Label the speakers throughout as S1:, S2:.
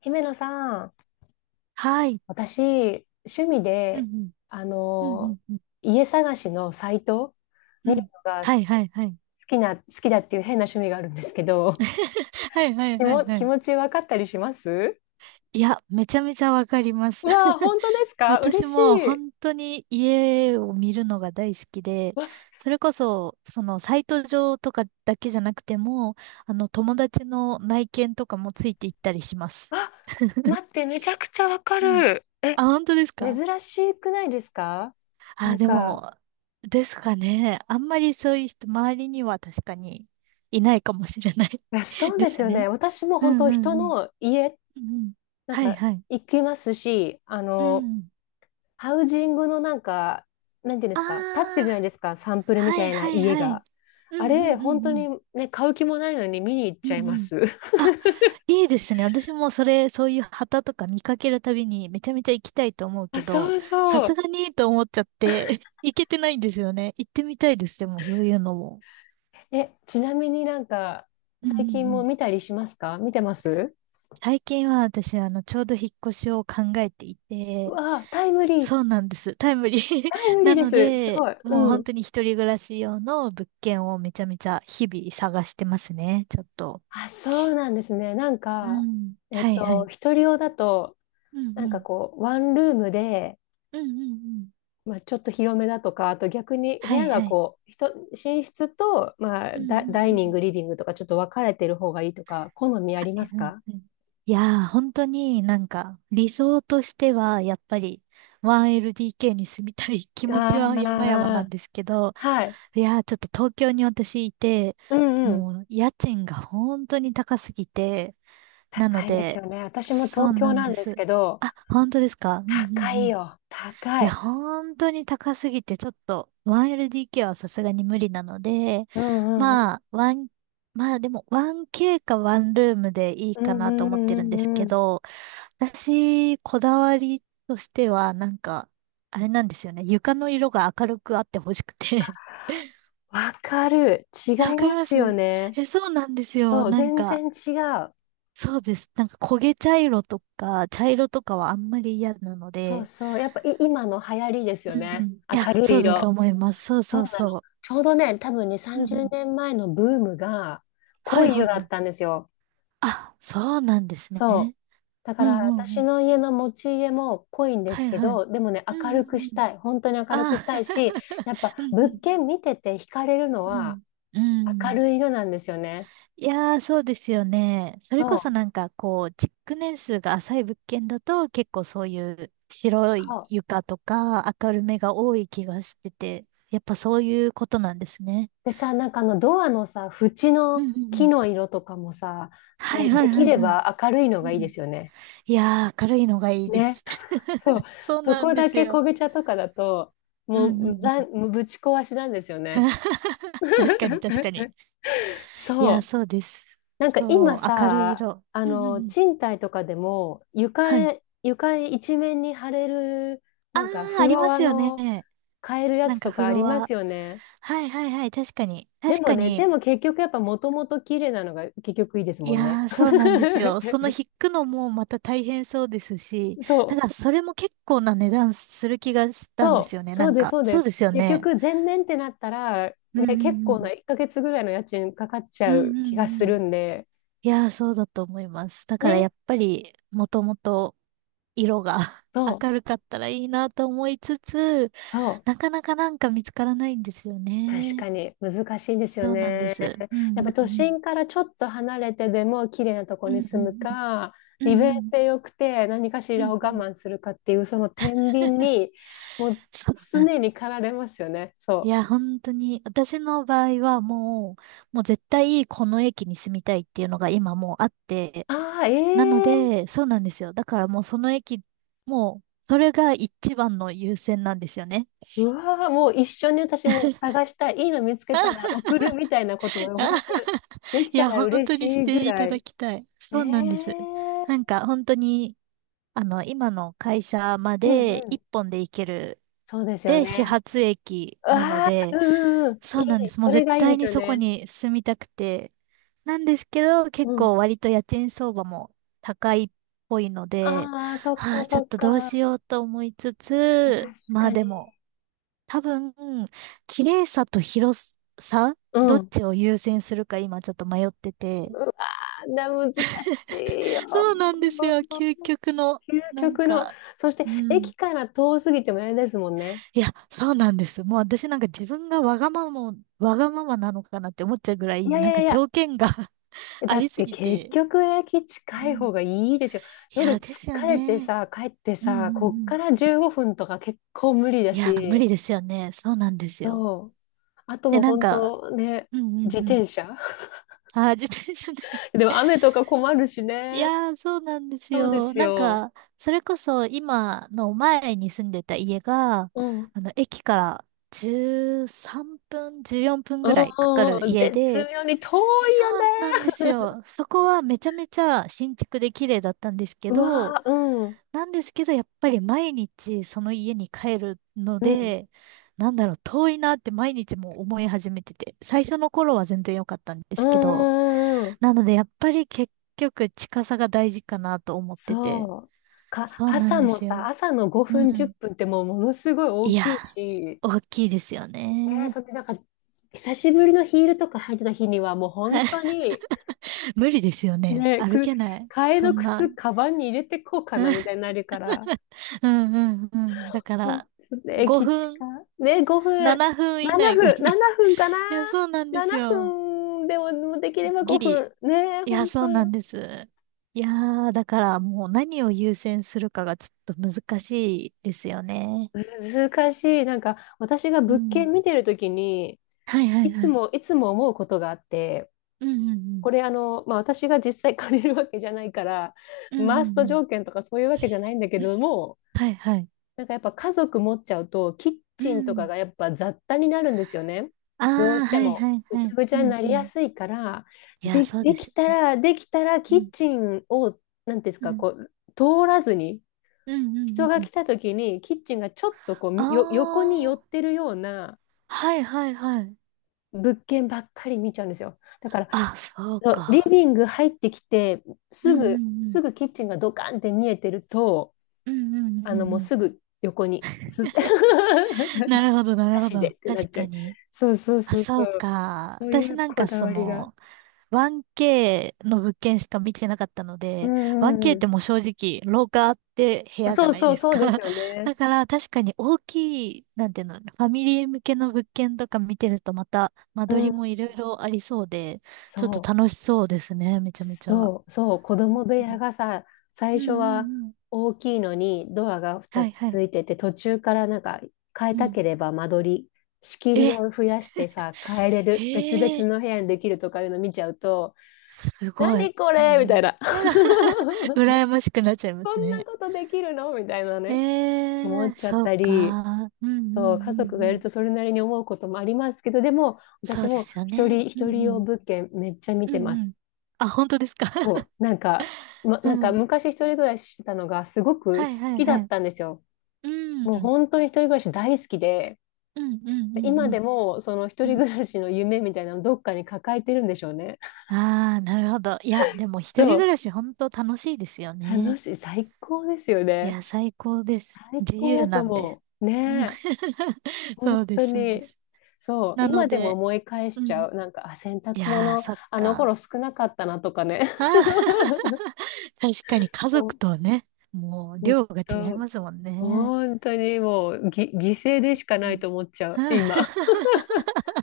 S1: 姫野さん、
S2: はい。
S1: 私、趣味
S2: うん
S1: で、
S2: うん。
S1: あ
S2: うんう
S1: の、
S2: んうん。
S1: 家探しのサイト
S2: う
S1: 見る
S2: ん。
S1: のが
S2: は
S1: す
S2: いはいはい。
S1: 好きだっていう変な趣味があるんですけど、
S2: は いはい
S1: 気
S2: は
S1: も、
S2: いは
S1: 気
S2: い。
S1: 持ち分かったりします？
S2: いや、めちゃめちゃわかります。
S1: うわー、本当ですか？嬉
S2: 私
S1: し
S2: も
S1: い。う
S2: 本当に家を見るのが大好きで、
S1: わ、
S2: それこそ、そのサイト上とかだけじゃなくても、あの友達の内見とかもついていったりします。
S1: あ、待って、めちゃくちゃわか
S2: うん。
S1: る。え、
S2: あ、本当ですか？
S1: 珍しくないですか？な
S2: あ、
S1: ん
S2: で
S1: か、
S2: も、ですかね。あんまりそういう人、周りには確かにいないかもしれない。
S1: いや、そう
S2: で
S1: です
S2: す
S1: よね。
S2: ね。
S1: 私も
S2: う
S1: 本
S2: ん
S1: 当
S2: うん
S1: 人
S2: うん。
S1: の家、
S2: うんうん。
S1: なん
S2: はい
S1: か
S2: はい。
S1: 行きますし、
S2: うん。
S1: ハウジングのなんか、なんていうんで
S2: あ
S1: すか、立ってるじゃない
S2: あ、
S1: ですか、サンプルみ
S2: は
S1: た
S2: い
S1: いな
S2: はい
S1: 家
S2: はい。
S1: が。
S2: う
S1: あ
S2: ん
S1: れ、
S2: うんう
S1: 本
S2: ん
S1: 当
S2: うん。
S1: にね、買う気もないのに見に行っ
S2: う
S1: ちゃい
S2: ん
S1: ま
S2: うん。
S1: す。
S2: あ、いいですね。私もそれ、そういう旗とか見かけるたびにめちゃめちゃ行きたいと思う
S1: あ、
S2: けど、
S1: そう
S2: さ
S1: そ
S2: す
S1: う。
S2: がにと思っちゃって 行けてないんですよね。行ってみたいです。でも、そういうのも。
S1: え、ちなみになんか、
S2: うんうんう
S1: 最近も
S2: ん。
S1: 見たりしますか？見てます？
S2: 最近は私、あの、ちょうど引っ越しを考えてい
S1: う
S2: て、
S1: わあ、タイムリー。
S2: そうなんです。タイムリー
S1: タイ ムリ
S2: な
S1: ーで
S2: の
S1: す。すご
S2: で、
S1: い。
S2: もう
S1: う
S2: 本
S1: ん。
S2: 当に一人暮らし用の物件をめちゃめちゃ日々探してますね、ちょっと。
S1: あ、そうなんですね。なん
S2: う
S1: か、
S2: ん。
S1: えっ
S2: はいは
S1: と、
S2: い。
S1: 一人用だと、
S2: うん
S1: なん
S2: う
S1: か
S2: ん。
S1: こう、ワンルームで、
S2: うんうんうん。
S1: まあ、ちょっと広めだとか、あと逆に部
S2: は
S1: 屋
S2: い
S1: が
S2: はい。
S1: こう、寝室と、まあ、
S2: うんうんう
S1: ダイニン
S2: ん。
S1: グ、リビングとかちょっと分かれてる方がいいとか、好み
S2: は
S1: ありま
S2: い
S1: す
S2: はい
S1: か？
S2: はい。いやー、本当になんか理想としてはやっぱり 1LDK に住みたい気持
S1: あ
S2: ちは山々なん
S1: あ
S2: ですけど、
S1: ー、はい。
S2: いやー、ちょっと東京に私いて、
S1: うんうん。
S2: もう家賃が本当に高すぎて、なの
S1: 高いです
S2: で、
S1: よね。私も
S2: そう
S1: 東京
S2: なん
S1: なん
S2: で
S1: です
S2: す。
S1: けど、
S2: あ、本当ですか？うんうん
S1: 高
S2: う
S1: い
S2: ん。
S1: よ。
S2: い
S1: 高
S2: や、
S1: い。
S2: 本当に高すぎて、ちょっと 1LDK はさすがに無理なので、
S1: うんうんうん。
S2: まあ、まあでも 1K かワンルームでいい
S1: う
S2: か
S1: んう
S2: なと
S1: ん
S2: 思って
S1: う
S2: るんです
S1: んう
S2: け
S1: ん。
S2: ど、私、こだわりとしては、なんか、あれなんですよね。床の色が明るくあってほしくて。
S1: わかる。違い
S2: え、わかり
S1: ま
S2: ま
S1: すよ
S2: す？
S1: ね。
S2: え、そうなんですよ。
S1: そう、
S2: なん
S1: 全
S2: か、
S1: 然違う。
S2: そうです。なんか焦げ茶色とか、茶色とかはあんまり嫌なの
S1: そう
S2: で、
S1: そう。やっぱい今の流行りですよ
S2: うんう
S1: ね。
S2: ん。いや、
S1: 明るい
S2: そうだ
S1: 色。
S2: と思います。そう
S1: そ
S2: そ
S1: う
S2: う
S1: なの。
S2: そ
S1: ちょうどね、多分にさ
S2: う。
S1: ん
S2: う
S1: じ
S2: ん
S1: ゅ
S2: う
S1: うね、
S2: ん。
S1: 30年前のブームが
S2: は
S1: 濃
S2: い
S1: い
S2: は
S1: 色
S2: い
S1: だ
S2: は
S1: っ
S2: い。
S1: たんですよ。
S2: あ、そうなんですね。
S1: そう。だ
S2: う
S1: から
S2: んうんう
S1: 私
S2: ん。
S1: の家の持ち家も濃いんで
S2: は
S1: す
S2: い
S1: け
S2: はい。
S1: ど、でもね、
S2: う
S1: 明
S2: んう
S1: る
S2: ん
S1: くし
S2: うん。
S1: たい。本当に明るくし
S2: あ、
S1: たいし、やっぱ
S2: うんう
S1: 物
S2: ん。
S1: 件見てて惹かれるの
S2: う
S1: は
S2: ん。う
S1: 明
S2: ん。
S1: るい色なんですよね。
S2: いやー、そうですよね。それ
S1: そ
S2: こそ
S1: う、
S2: なんかこう、築年数が浅い物件だと結構そういう白
S1: そ
S2: い
S1: う。
S2: 床とか明るめが多い気がしてて、やっぱそういうことなんですね。
S1: でさ、なんかあのドアのさ、縁
S2: う
S1: の
S2: んうんう
S1: 木
S2: ん。
S1: の色とかもさ、
S2: は
S1: も
S2: い
S1: う
S2: は
S1: で
S2: い
S1: き
S2: はい
S1: れ
S2: はい。
S1: ば明るいの
S2: う
S1: がいいで
S2: ん。
S1: すよね。
S2: いやー、明るいのがいいで
S1: ね。
S2: す。
S1: そう、
S2: そう
S1: そ
S2: なん
S1: こ
S2: で
S1: だ
S2: す
S1: け
S2: よ。
S1: 昆布茶とかだと、
S2: うんうんうん。
S1: もうぶち壊しなんですよ ね。
S2: 確かに確かに。い
S1: そ
S2: やー、
S1: う。
S2: そうです。
S1: なんか
S2: そ
S1: 今
S2: う、明るい
S1: さ、
S2: 色。
S1: あ
S2: うんうんう
S1: の、
S2: ん。
S1: 賃貸とかでも、
S2: はい。
S1: 床一面に貼れる、
S2: あ
S1: なんか
S2: ー、
S1: フ
S2: あり
S1: ロ
S2: ま
S1: ア
S2: すよ
S1: の
S2: ね。
S1: 買えるや
S2: なん
S1: つ
S2: か
S1: と
S2: フ
S1: かあり
S2: ロ
S1: ま
S2: ア。
S1: すよね。
S2: はいはいはい、確かに。
S1: で
S2: 確
S1: も
S2: か
S1: ね、
S2: に。
S1: でも結局やっぱもともと綺麗なのが結局いいです
S2: い
S1: もんね。
S2: やー、そうなんですよ。その引くのもまた大変そうですし、
S1: そ
S2: なんか
S1: う。
S2: それも結構な値段する気がしたんで
S1: そ
S2: すよ
S1: う、
S2: ね。な
S1: そう
S2: ん
S1: です、
S2: か、
S1: そうで
S2: そう
S1: す。
S2: ですよ
S1: 結
S2: ね。
S1: 局、全面ってなったら、
S2: うん
S1: ね、
S2: う
S1: 結
S2: んう
S1: 構な
S2: ん。
S1: 1ヶ月ぐらいの家賃かかっち
S2: う
S1: ゃ
S2: ん
S1: う
S2: う
S1: 気が
S2: んう
S1: する
S2: ん。
S1: んで、
S2: いやー、そうだと思います。だから
S1: ね、
S2: やっぱり、もともと色が
S1: そう、
S2: 明るかったらいいなと思いつつ、
S1: そう、
S2: なかなかなんか見つからないんですよ
S1: 確
S2: ね。
S1: かに難しいですよ
S2: そうなんで
S1: ね。
S2: す。う
S1: やっ
S2: んう
S1: ぱ
S2: んう
S1: 都
S2: ん。
S1: 心からちょっと離れてでも綺麗なとこ
S2: う
S1: に
S2: んう
S1: 住む
S2: ん
S1: か、
S2: うん。うん
S1: 利
S2: うん
S1: 便
S2: うん。
S1: 性良くて何かし
S2: うん
S1: ら
S2: う
S1: を我
S2: ん。
S1: 慢するかっていう、その天秤に、もう
S2: そうなんで
S1: 常
S2: す。
S1: に駆られますよね。
S2: い
S1: そう。
S2: や、本当に、私の場合はもう、絶対この駅に住みたいっていうのが今もうあって、
S1: ああ、
S2: なの
S1: ええ、
S2: で、そうなんですよ。だからもうその駅、もう、それが一番の優先なんですよね。
S1: うわー、もう一緒に私も探したい。いいの見つけたら送るみたいなことを本当 でき
S2: い
S1: た
S2: や、
S1: ら
S2: 本
S1: 嬉
S2: 当
S1: し
S2: にし
S1: いぐ
S2: てい
S1: ら
S2: ただ
S1: い。
S2: きたい。
S1: え
S2: そうなんです。なん
S1: ー、
S2: か、本当に、あの、今の会社ま
S1: うん
S2: で
S1: う
S2: 一
S1: ん。
S2: 本で行ける、
S1: そうですよ
S2: で、始
S1: ね。
S2: 発駅なの
S1: ああ、
S2: で、
S1: うんうん。い
S2: そ
S1: い。
S2: うなんです。も
S1: そ
S2: う
S1: れ
S2: 絶
S1: がいいで
S2: 対
S1: す
S2: に
S1: よ
S2: そこ
S1: ね。
S2: に住みたくて。なんですけど、
S1: う
S2: 結
S1: ん。
S2: 構割と家賃相場も高いっぽいので、
S1: ああ、そっ
S2: ああ、
S1: か
S2: ちょ
S1: そ
S2: っ
S1: っ
S2: とどうし
S1: か。
S2: ようと思いつつ、
S1: 確
S2: まあ
S1: か
S2: で
S1: に。
S2: も、多分、綺麗さと広さ、
S1: う
S2: ど
S1: ん。
S2: っちを優先するか今ちょっと迷ってて。
S1: わな難しいよ。
S2: そうなんですよ。究極の、
S1: 究
S2: なん
S1: 極の。
S2: か、
S1: そして、
S2: うん。
S1: 駅から遠すぎてもあれですもんね。
S2: いや、そうなんです。もう私なんか自分がわがままなのかなって思っちゃうぐら
S1: い
S2: い、
S1: やい
S2: なん
S1: や
S2: か
S1: いや、
S2: 条件が あ
S1: だ
S2: り
S1: っ
S2: す
S1: て
S2: ぎ
S1: 結
S2: て。
S1: 局駅
S2: う
S1: 近い方
S2: ん。
S1: がいいですよ。
S2: いや、
S1: 夜
S2: ですよ
S1: 疲れて
S2: ね。
S1: さ、帰って
S2: うんうん
S1: さ、こっ
S2: う
S1: か
S2: ん。
S1: ら15分とか結構無理だ
S2: いや、無
S1: し、
S2: 理ですよね。そうなんですよ。
S1: そう。あとも
S2: で、
S1: う
S2: なん
S1: 本
S2: か、
S1: 当ね、
S2: うんう
S1: 自
S2: んうん。
S1: 転車
S2: あー、自転車ね。
S1: でも 雨とか困るし
S2: い
S1: ね。
S2: やー、そうなんです
S1: そうで
S2: よ。
S1: す
S2: なん
S1: よ。
S2: か、それこそ今の前に住んでた家が、
S1: うん。うん
S2: あの、駅から13分、14分
S1: う
S2: ぐらいかか
S1: ん
S2: る
S1: うん。
S2: 家
S1: 絶
S2: で、
S1: 妙に遠
S2: え、
S1: いよね。
S2: そうなんですよ。そこはめちゃめちゃ新築で綺麗だったんですけ
S1: う
S2: ど、
S1: わー、うん。
S2: なんですけど、やっぱり毎日その家に帰るの
S1: うん。
S2: で、なんだろう、遠いなって毎日も思い始めてて、最初の頃は全然良かったんで
S1: う
S2: すけ
S1: んう
S2: ど、
S1: んうんうん。
S2: なのでやっぱり結局近さが大事かなと思ってて、
S1: そう。か、
S2: そうなん
S1: 朝
S2: で
S1: も
S2: す
S1: さ、
S2: よ。
S1: 朝の
S2: う
S1: 5分、10分
S2: ん。
S1: っぷんってもうものすごい
S2: い
S1: 大
S2: や、
S1: きいし、
S2: 大きいですよ
S1: ねえ、
S2: ね。
S1: それなんか、久しぶりのヒールとか履いてた日には、もう本当に、
S2: 無理ですよね。
S1: ね、
S2: 歩
S1: く、
S2: けない。
S1: 替え
S2: そ
S1: の
S2: んな。
S1: 靴、カバンに入れてこうかな、み たいになるから。
S2: うんうんうん。だか
S1: うんと
S2: ら、
S1: ね、駅近。
S2: 5分、
S1: ね、5分。
S2: 7分以
S1: 7
S2: 内がい
S1: 分、
S2: い。
S1: 7分かな。
S2: いや、そうなんです
S1: 7
S2: よ。
S1: 分でも、もうできれば
S2: ギ
S1: 5
S2: リ。
S1: 分。ねえ、
S2: いや、
S1: 本
S2: そうなん
S1: 当。
S2: です。いやー、だからもう何を優先するかがちょっと難しいですよね。
S1: 難しい。なんか、私が
S2: う
S1: 物
S2: ん。
S1: 件見てるときに、
S2: はいは
S1: い
S2: い
S1: つ
S2: はい。
S1: も、いつも思うことがあって、
S2: うんうん
S1: これあの、まあ、私が実際借りるわけじゃないから、
S2: うん。うん
S1: マ
S2: う
S1: ー
S2: ん
S1: スト
S2: うん。
S1: 条件とかそういうわけじゃないんだけれども、
S2: はいはい。
S1: なんかやっぱ家族持っちゃうと、キッ
S2: う
S1: チンとか
S2: ん。
S1: がやっぱ雑多になるんですよね。
S2: あ
S1: どう
S2: あ、
S1: して
S2: はい
S1: も。
S2: はい
S1: ぐ
S2: は
S1: ちゃ
S2: い。
S1: ぐち
S2: う
S1: ゃに
S2: ん
S1: な
S2: う
S1: りや
S2: ん。
S1: すいから、
S2: いや、
S1: で、
S2: そう
S1: で
S2: です
S1: き
S2: よ
S1: た
S2: ね。
S1: ら、できたら
S2: う
S1: キッ
S2: ん。
S1: チンを、なんていうんです
S2: う
S1: か、
S2: ん。
S1: こう、通らずに、
S2: うんうんう
S1: 人
S2: ん
S1: が
S2: うん。
S1: 来た時にキッチンがちょっとこ
S2: あ
S1: うよ横に寄っ
S2: あ、
S1: てるような
S2: はいはいはい。
S1: 物件ばっかり見ちゃうんですよ。だから
S2: あ、そう
S1: そうリ
S2: か。
S1: ビング入ってきて、
S2: うん
S1: す
S2: う
S1: ぐ、
S2: んうん。
S1: すぐキッチンがドカンって見えてると、
S2: うんうんうんう
S1: もう
S2: ん。
S1: すぐ横に、
S2: なるほど、なる
S1: な
S2: ほ
S1: しで
S2: ど。
S1: ってな
S2: 確
S1: っちゃ
S2: か
S1: う。
S2: に。
S1: そうそう
S2: あ、
S1: そうそ
S2: そう
S1: う。
S2: か。
S1: そうい
S2: 私
S1: う
S2: なん
S1: こ
S2: か
S1: だ
S2: そ
S1: わりが。
S2: の、1K の物件しか見てなかったの
S1: う
S2: で、
S1: んうん
S2: 1K っ
S1: う
S2: てもう正直、廊下あって部
S1: ん。
S2: 屋じゃ
S1: そう
S2: ない
S1: そう
S2: です
S1: そうです
S2: か。
S1: よ ね。
S2: だから確かに大きい、なんていうの、ファミリー向けの物件とか見てるとまた間取
S1: う
S2: りも
S1: ん。
S2: いろいろありそうで、ちょっと
S1: そう。
S2: 楽しそうですね、めちゃめちゃ。
S1: そう、子供部屋がさ、
S2: う
S1: 最
S2: んう
S1: 初
S2: んう
S1: は
S2: んうん。
S1: 大きいのにドアが2
S2: はい
S1: つ
S2: は
S1: つ
S2: い。
S1: いてて、途中からなんか変え
S2: う
S1: た
S2: ん。
S1: ければ間取り、仕切り
S2: え、
S1: を増やしてさ、変えれる、別々
S2: へえ。
S1: の部屋にできるとかいうの見ちゃうと、
S2: すごい。
S1: 何こ
S2: うん
S1: れみ
S2: う
S1: たい
S2: ん。
S1: な。
S2: 羨ましくなっちゃいま
S1: こ
S2: す
S1: んな
S2: ね。
S1: ことできるのみたいな
S2: え
S1: ね、
S2: え
S1: 思っ
S2: ー、
S1: ちゃっ
S2: そう
S1: たり、
S2: か。うんうんう
S1: そう、家
S2: ん
S1: 族がい
S2: う
S1: る
S2: ん。
S1: とそれなりに思うこともありますけど、でも
S2: そ
S1: 私
S2: うで
S1: も
S2: すよね。
S1: 一
S2: うん
S1: 人
S2: う
S1: 用
S2: ん。
S1: 物件めっちゃ見
S2: う
S1: て
S2: ん
S1: ま
S2: う
S1: す。
S2: ん。あ、本当ですか。
S1: そ う、なんか、
S2: う
S1: なんか
S2: ん。
S1: 昔一人暮らししてたのがすごく
S2: はいは
S1: 好
S2: い
S1: きだ
S2: は
S1: っ
S2: い。
S1: たんですよ。
S2: うん。
S1: も
S2: う
S1: う
S2: ん
S1: 本当に一人暮らし大好きで、
S2: うんうん
S1: 今
S2: う
S1: で
S2: ん
S1: もその一
S2: う
S1: 人
S2: ん。
S1: 暮らしの夢みたいなのどっかに抱えてるんでしょうね。
S2: ああ、なるほど。いや、でも一
S1: そ
S2: 人暮
S1: う、
S2: らし本当楽しいですよ
S1: 楽
S2: ね。
S1: しい、最高ですよ
S2: い
S1: ね。
S2: や、最高です。
S1: 最
S2: 自
S1: 高
S2: 由
S1: だと
S2: なんで。
S1: 思う。
S2: うん。
S1: ねえ、本
S2: そうで
S1: 当
S2: す、そうで
S1: に。
S2: す。
S1: そう、
S2: なの
S1: 今でも
S2: で、
S1: 思い返し
S2: う
S1: ち
S2: ん。
S1: ゃう。なんか、あ、洗
S2: い
S1: 濯
S2: やー、
S1: 物、
S2: そっ
S1: あの頃
S2: か。
S1: 少なかったなとかね。
S2: あ ー 確かに家族
S1: 本
S2: とね、もう量が違い
S1: 当
S2: ますもんね。
S1: 本当にもう犠牲でしか
S2: う
S1: ないと思っちゃう、
S2: ん。
S1: 今。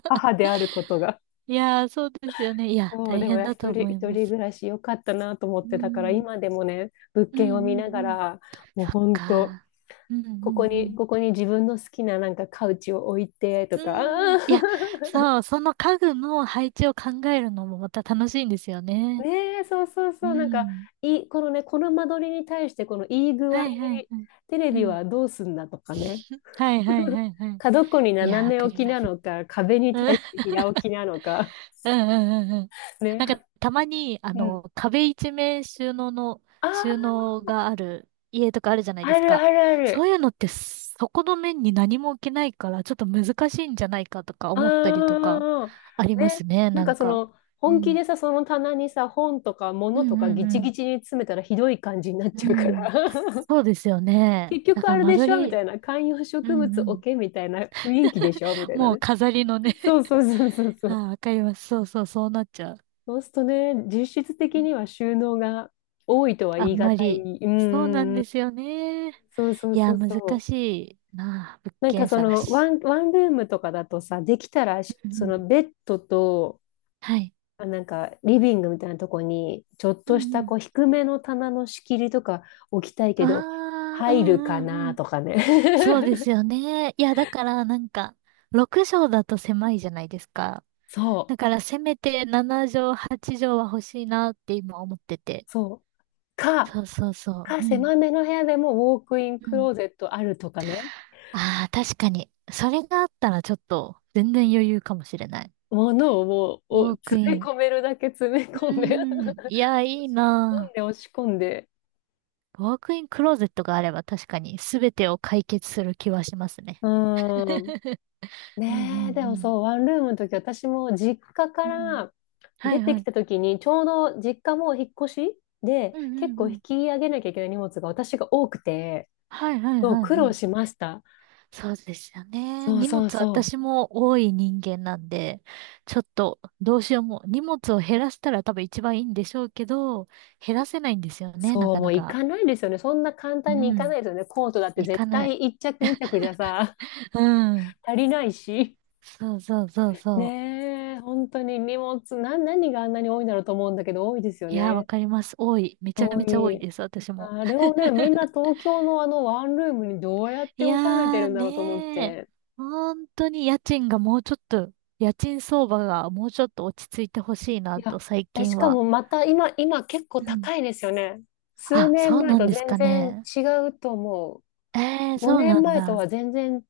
S1: 母であることが。
S2: いやー、そうですよね。いや、
S1: そう、
S2: 大
S1: でも
S2: 変だと思
S1: 一
S2: いま
S1: 人
S2: す。
S1: 暮らし良かったなと思っ
S2: う
S1: て、だから
S2: ん。
S1: 今でもね、物
S2: うん
S1: 件を
S2: う
S1: 見
S2: ん
S1: なが
S2: うん。
S1: ら、もう
S2: そっ
S1: 本当、
S2: か。うんう
S1: ここに、
S2: ん
S1: ここに自分の好きななんかカウチを置いてと
S2: う
S1: か、
S2: ん。うん。
S1: あ
S2: いや、
S1: ー
S2: そう、その家具の配置を考えるのもまた楽しいんですよ ね。
S1: ねえ、そうそう
S2: う
S1: そう、なんか、
S2: ん。
S1: いい、このね、この間取りに対して、このいい具合
S2: は
S1: に、
S2: いはいはい。
S1: テレ
S2: う
S1: ビ
S2: ん。
S1: はどうすんだとかね、
S2: はいはいは いはい。
S1: 角っこに
S2: いや、
S1: 斜
S2: わ
S1: め
S2: か
S1: 置
S2: り
S1: き
S2: ま
S1: な
S2: す。
S1: のか、壁に
S2: うん
S1: 対して平置きなのか。
S2: うんうんうんうん。なんか、
S1: ね、
S2: たまに、あ
S1: うん。
S2: の、壁一面収納の、
S1: あ
S2: 収
S1: あ、
S2: 納がある家とかあるじゃないで
S1: あ
S2: す
S1: る
S2: か。
S1: あるあ
S2: そ
S1: る。
S2: ういうのって、そこの面に何も置けないから、ちょっと難しいんじゃないかとか思ったりとか、
S1: ああ、
S2: ありま
S1: ね。
S2: すね、
S1: なん
S2: なん
S1: かそ
S2: か。
S1: の、
S2: う
S1: 本気
S2: ん。
S1: でさ、その棚にさ、本とか
S2: う
S1: 物とか
S2: ん
S1: ギ
S2: う
S1: チ
S2: ん
S1: ギチに詰めたらひどい感じになっ
S2: う
S1: ちゃうか
S2: ん。う
S1: ら。
S2: ん。そうですよね。
S1: 結
S2: だ
S1: 局
S2: か
S1: あ
S2: ら
S1: れ
S2: 間
S1: でしょ
S2: 取
S1: みた
S2: り、
S1: いな。観葉
S2: う
S1: 植
S2: んう
S1: 物置
S2: ん。
S1: けみたいな雰囲気でしょみたいな
S2: もう
S1: ね。
S2: 飾りのね。
S1: そうそうそうそうそ
S2: あ
S1: う。
S2: あ、わかります。そうそう、そうなっちゃう。
S1: そうするとね、実質的には収納が多いとは
S2: あ
S1: 言
S2: ん
S1: い難
S2: まり。
S1: い。う
S2: そうなん
S1: んん。
S2: ですよね。
S1: そうそう
S2: い
S1: そ
S2: や、
S1: う
S2: 難
S1: そう。
S2: しいなあ、物
S1: なんか
S2: 件
S1: そ
S2: 探
S1: の
S2: し。
S1: ワンルームとかだとさ、できたら
S2: うん
S1: そ
S2: う
S1: の
S2: ん、
S1: ベッドと
S2: はい。
S1: なんか、リビングみたいなとこに、ちょっ
S2: う
S1: とし
S2: んう
S1: た
S2: ん、
S1: こう低めの棚の仕切りとか置きたい
S2: あ
S1: けど、
S2: あ、う
S1: 入るか
S2: んうんう
S1: な
S2: ん。
S1: とかね。
S2: そうで すよね。いや、だからなんか、6畳だと狭いじゃないですか。
S1: そう、
S2: だからせめて7畳、8畳は欲しいなって今思ってて。
S1: そう。か、
S2: そうそうそう。うん。
S1: 狭めの部屋でもウォークイン
S2: う
S1: ク
S2: ん、
S1: ローゼットあるとかね。
S2: ああ、確かに。それがあったらちょっと、全然余裕かもしれない。
S1: ものをもう、お
S2: ウォーク
S1: 詰め
S2: イン。
S1: 込めるだけ詰め
S2: う
S1: 込んで
S2: ーん。いや、いい
S1: し込ん
S2: な
S1: で、
S2: あ。
S1: 押し込んで。
S2: ワークインクローゼットがあれば確かに全てを解決する気はしますね。
S1: うん。
S2: うんう
S1: ねえ、でも
S2: ん
S1: そう、ワンルームの時、私も実家か
S2: うん。うん。
S1: ら
S2: は
S1: 出
S2: い
S1: て
S2: は
S1: き
S2: い。
S1: た時に、ちょうど実家も引っ越しで、
S2: うん
S1: 結
S2: うん
S1: 構
S2: う
S1: 引
S2: ん。
S1: き上げなきゃいけない荷物が私が多くて、
S2: はいはい
S1: そう、
S2: はい
S1: 苦
S2: は
S1: 労
S2: い。
S1: しました。
S2: そうですよね。
S1: そう
S2: 荷
S1: そう
S2: 物
S1: そう。
S2: 私も多い人間なんで、ちょっとどうしようも、荷物を減らしたら多分一番いいんでしょうけど、減らせないんですよね、な
S1: そう、
S2: か
S1: も
S2: な
S1: う行
S2: か。
S1: かないですよね。そんな簡単に行
S2: う
S1: か
S2: ん。
S1: ないですよね。コートだって
S2: い
S1: 絶
S2: かない。
S1: 対一着二着にちゃくじゃさ、
S2: うん。
S1: 足りないし。
S2: そうそうそうそ
S1: ねえ、本当に荷物、な、何があんなに多いんだろうと思うんだけど、多いですよ
S2: う。いや、わ
S1: ね。
S2: かります。多い。めちゃ
S1: 多
S2: めちゃ多い
S1: い。
S2: です、私も。
S1: あれをね、みんな東京のあのワンルームにどうやって
S2: いや
S1: 収めて
S2: ー
S1: るん
S2: ね
S1: だろうと思っ
S2: ー、
S1: て。
S2: 本当に家賃がもうちょっと、家賃相場がもうちょっと落ち着いてほしい
S1: い
S2: なと
S1: や、
S2: 最
S1: え、
S2: 近
S1: しか
S2: は。
S1: もまた今、今結構
S2: うん。
S1: 高いですよね。数
S2: あ、
S1: 年
S2: そう
S1: 前
S2: なん
S1: と
S2: です
S1: 全
S2: か
S1: 然
S2: ね。
S1: 違うと思
S2: え
S1: う。
S2: ー、そう
S1: 5
S2: なん
S1: 年前とは
S2: だ。
S1: 全然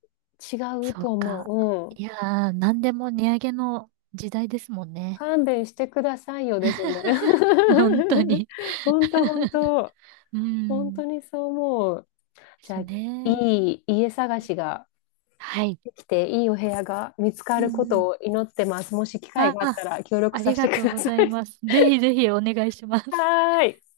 S1: 違う
S2: そう
S1: と思
S2: か。
S1: う。うん。
S2: いやー、なんでも値上げの時代ですもんね。
S1: 勘弁してくださいよですよね。
S2: 本当 に。
S1: 本当本 当
S2: う
S1: 本
S2: ん。
S1: 当
S2: で
S1: にそう思う。じゃあ、
S2: すね。
S1: いい家探しが。
S2: はい。
S1: できていいお部屋が見つか
S2: う
S1: る
S2: んう
S1: こと
S2: ん。
S1: を祈ってます。もし機会
S2: あ
S1: があった
S2: あ、
S1: ら協力
S2: あ
S1: さ
S2: り
S1: せて
S2: が
S1: く
S2: とう
S1: だ
S2: ご
S1: さい。
S2: ざいます。ぜひぜひお願いしま す。
S1: はーい。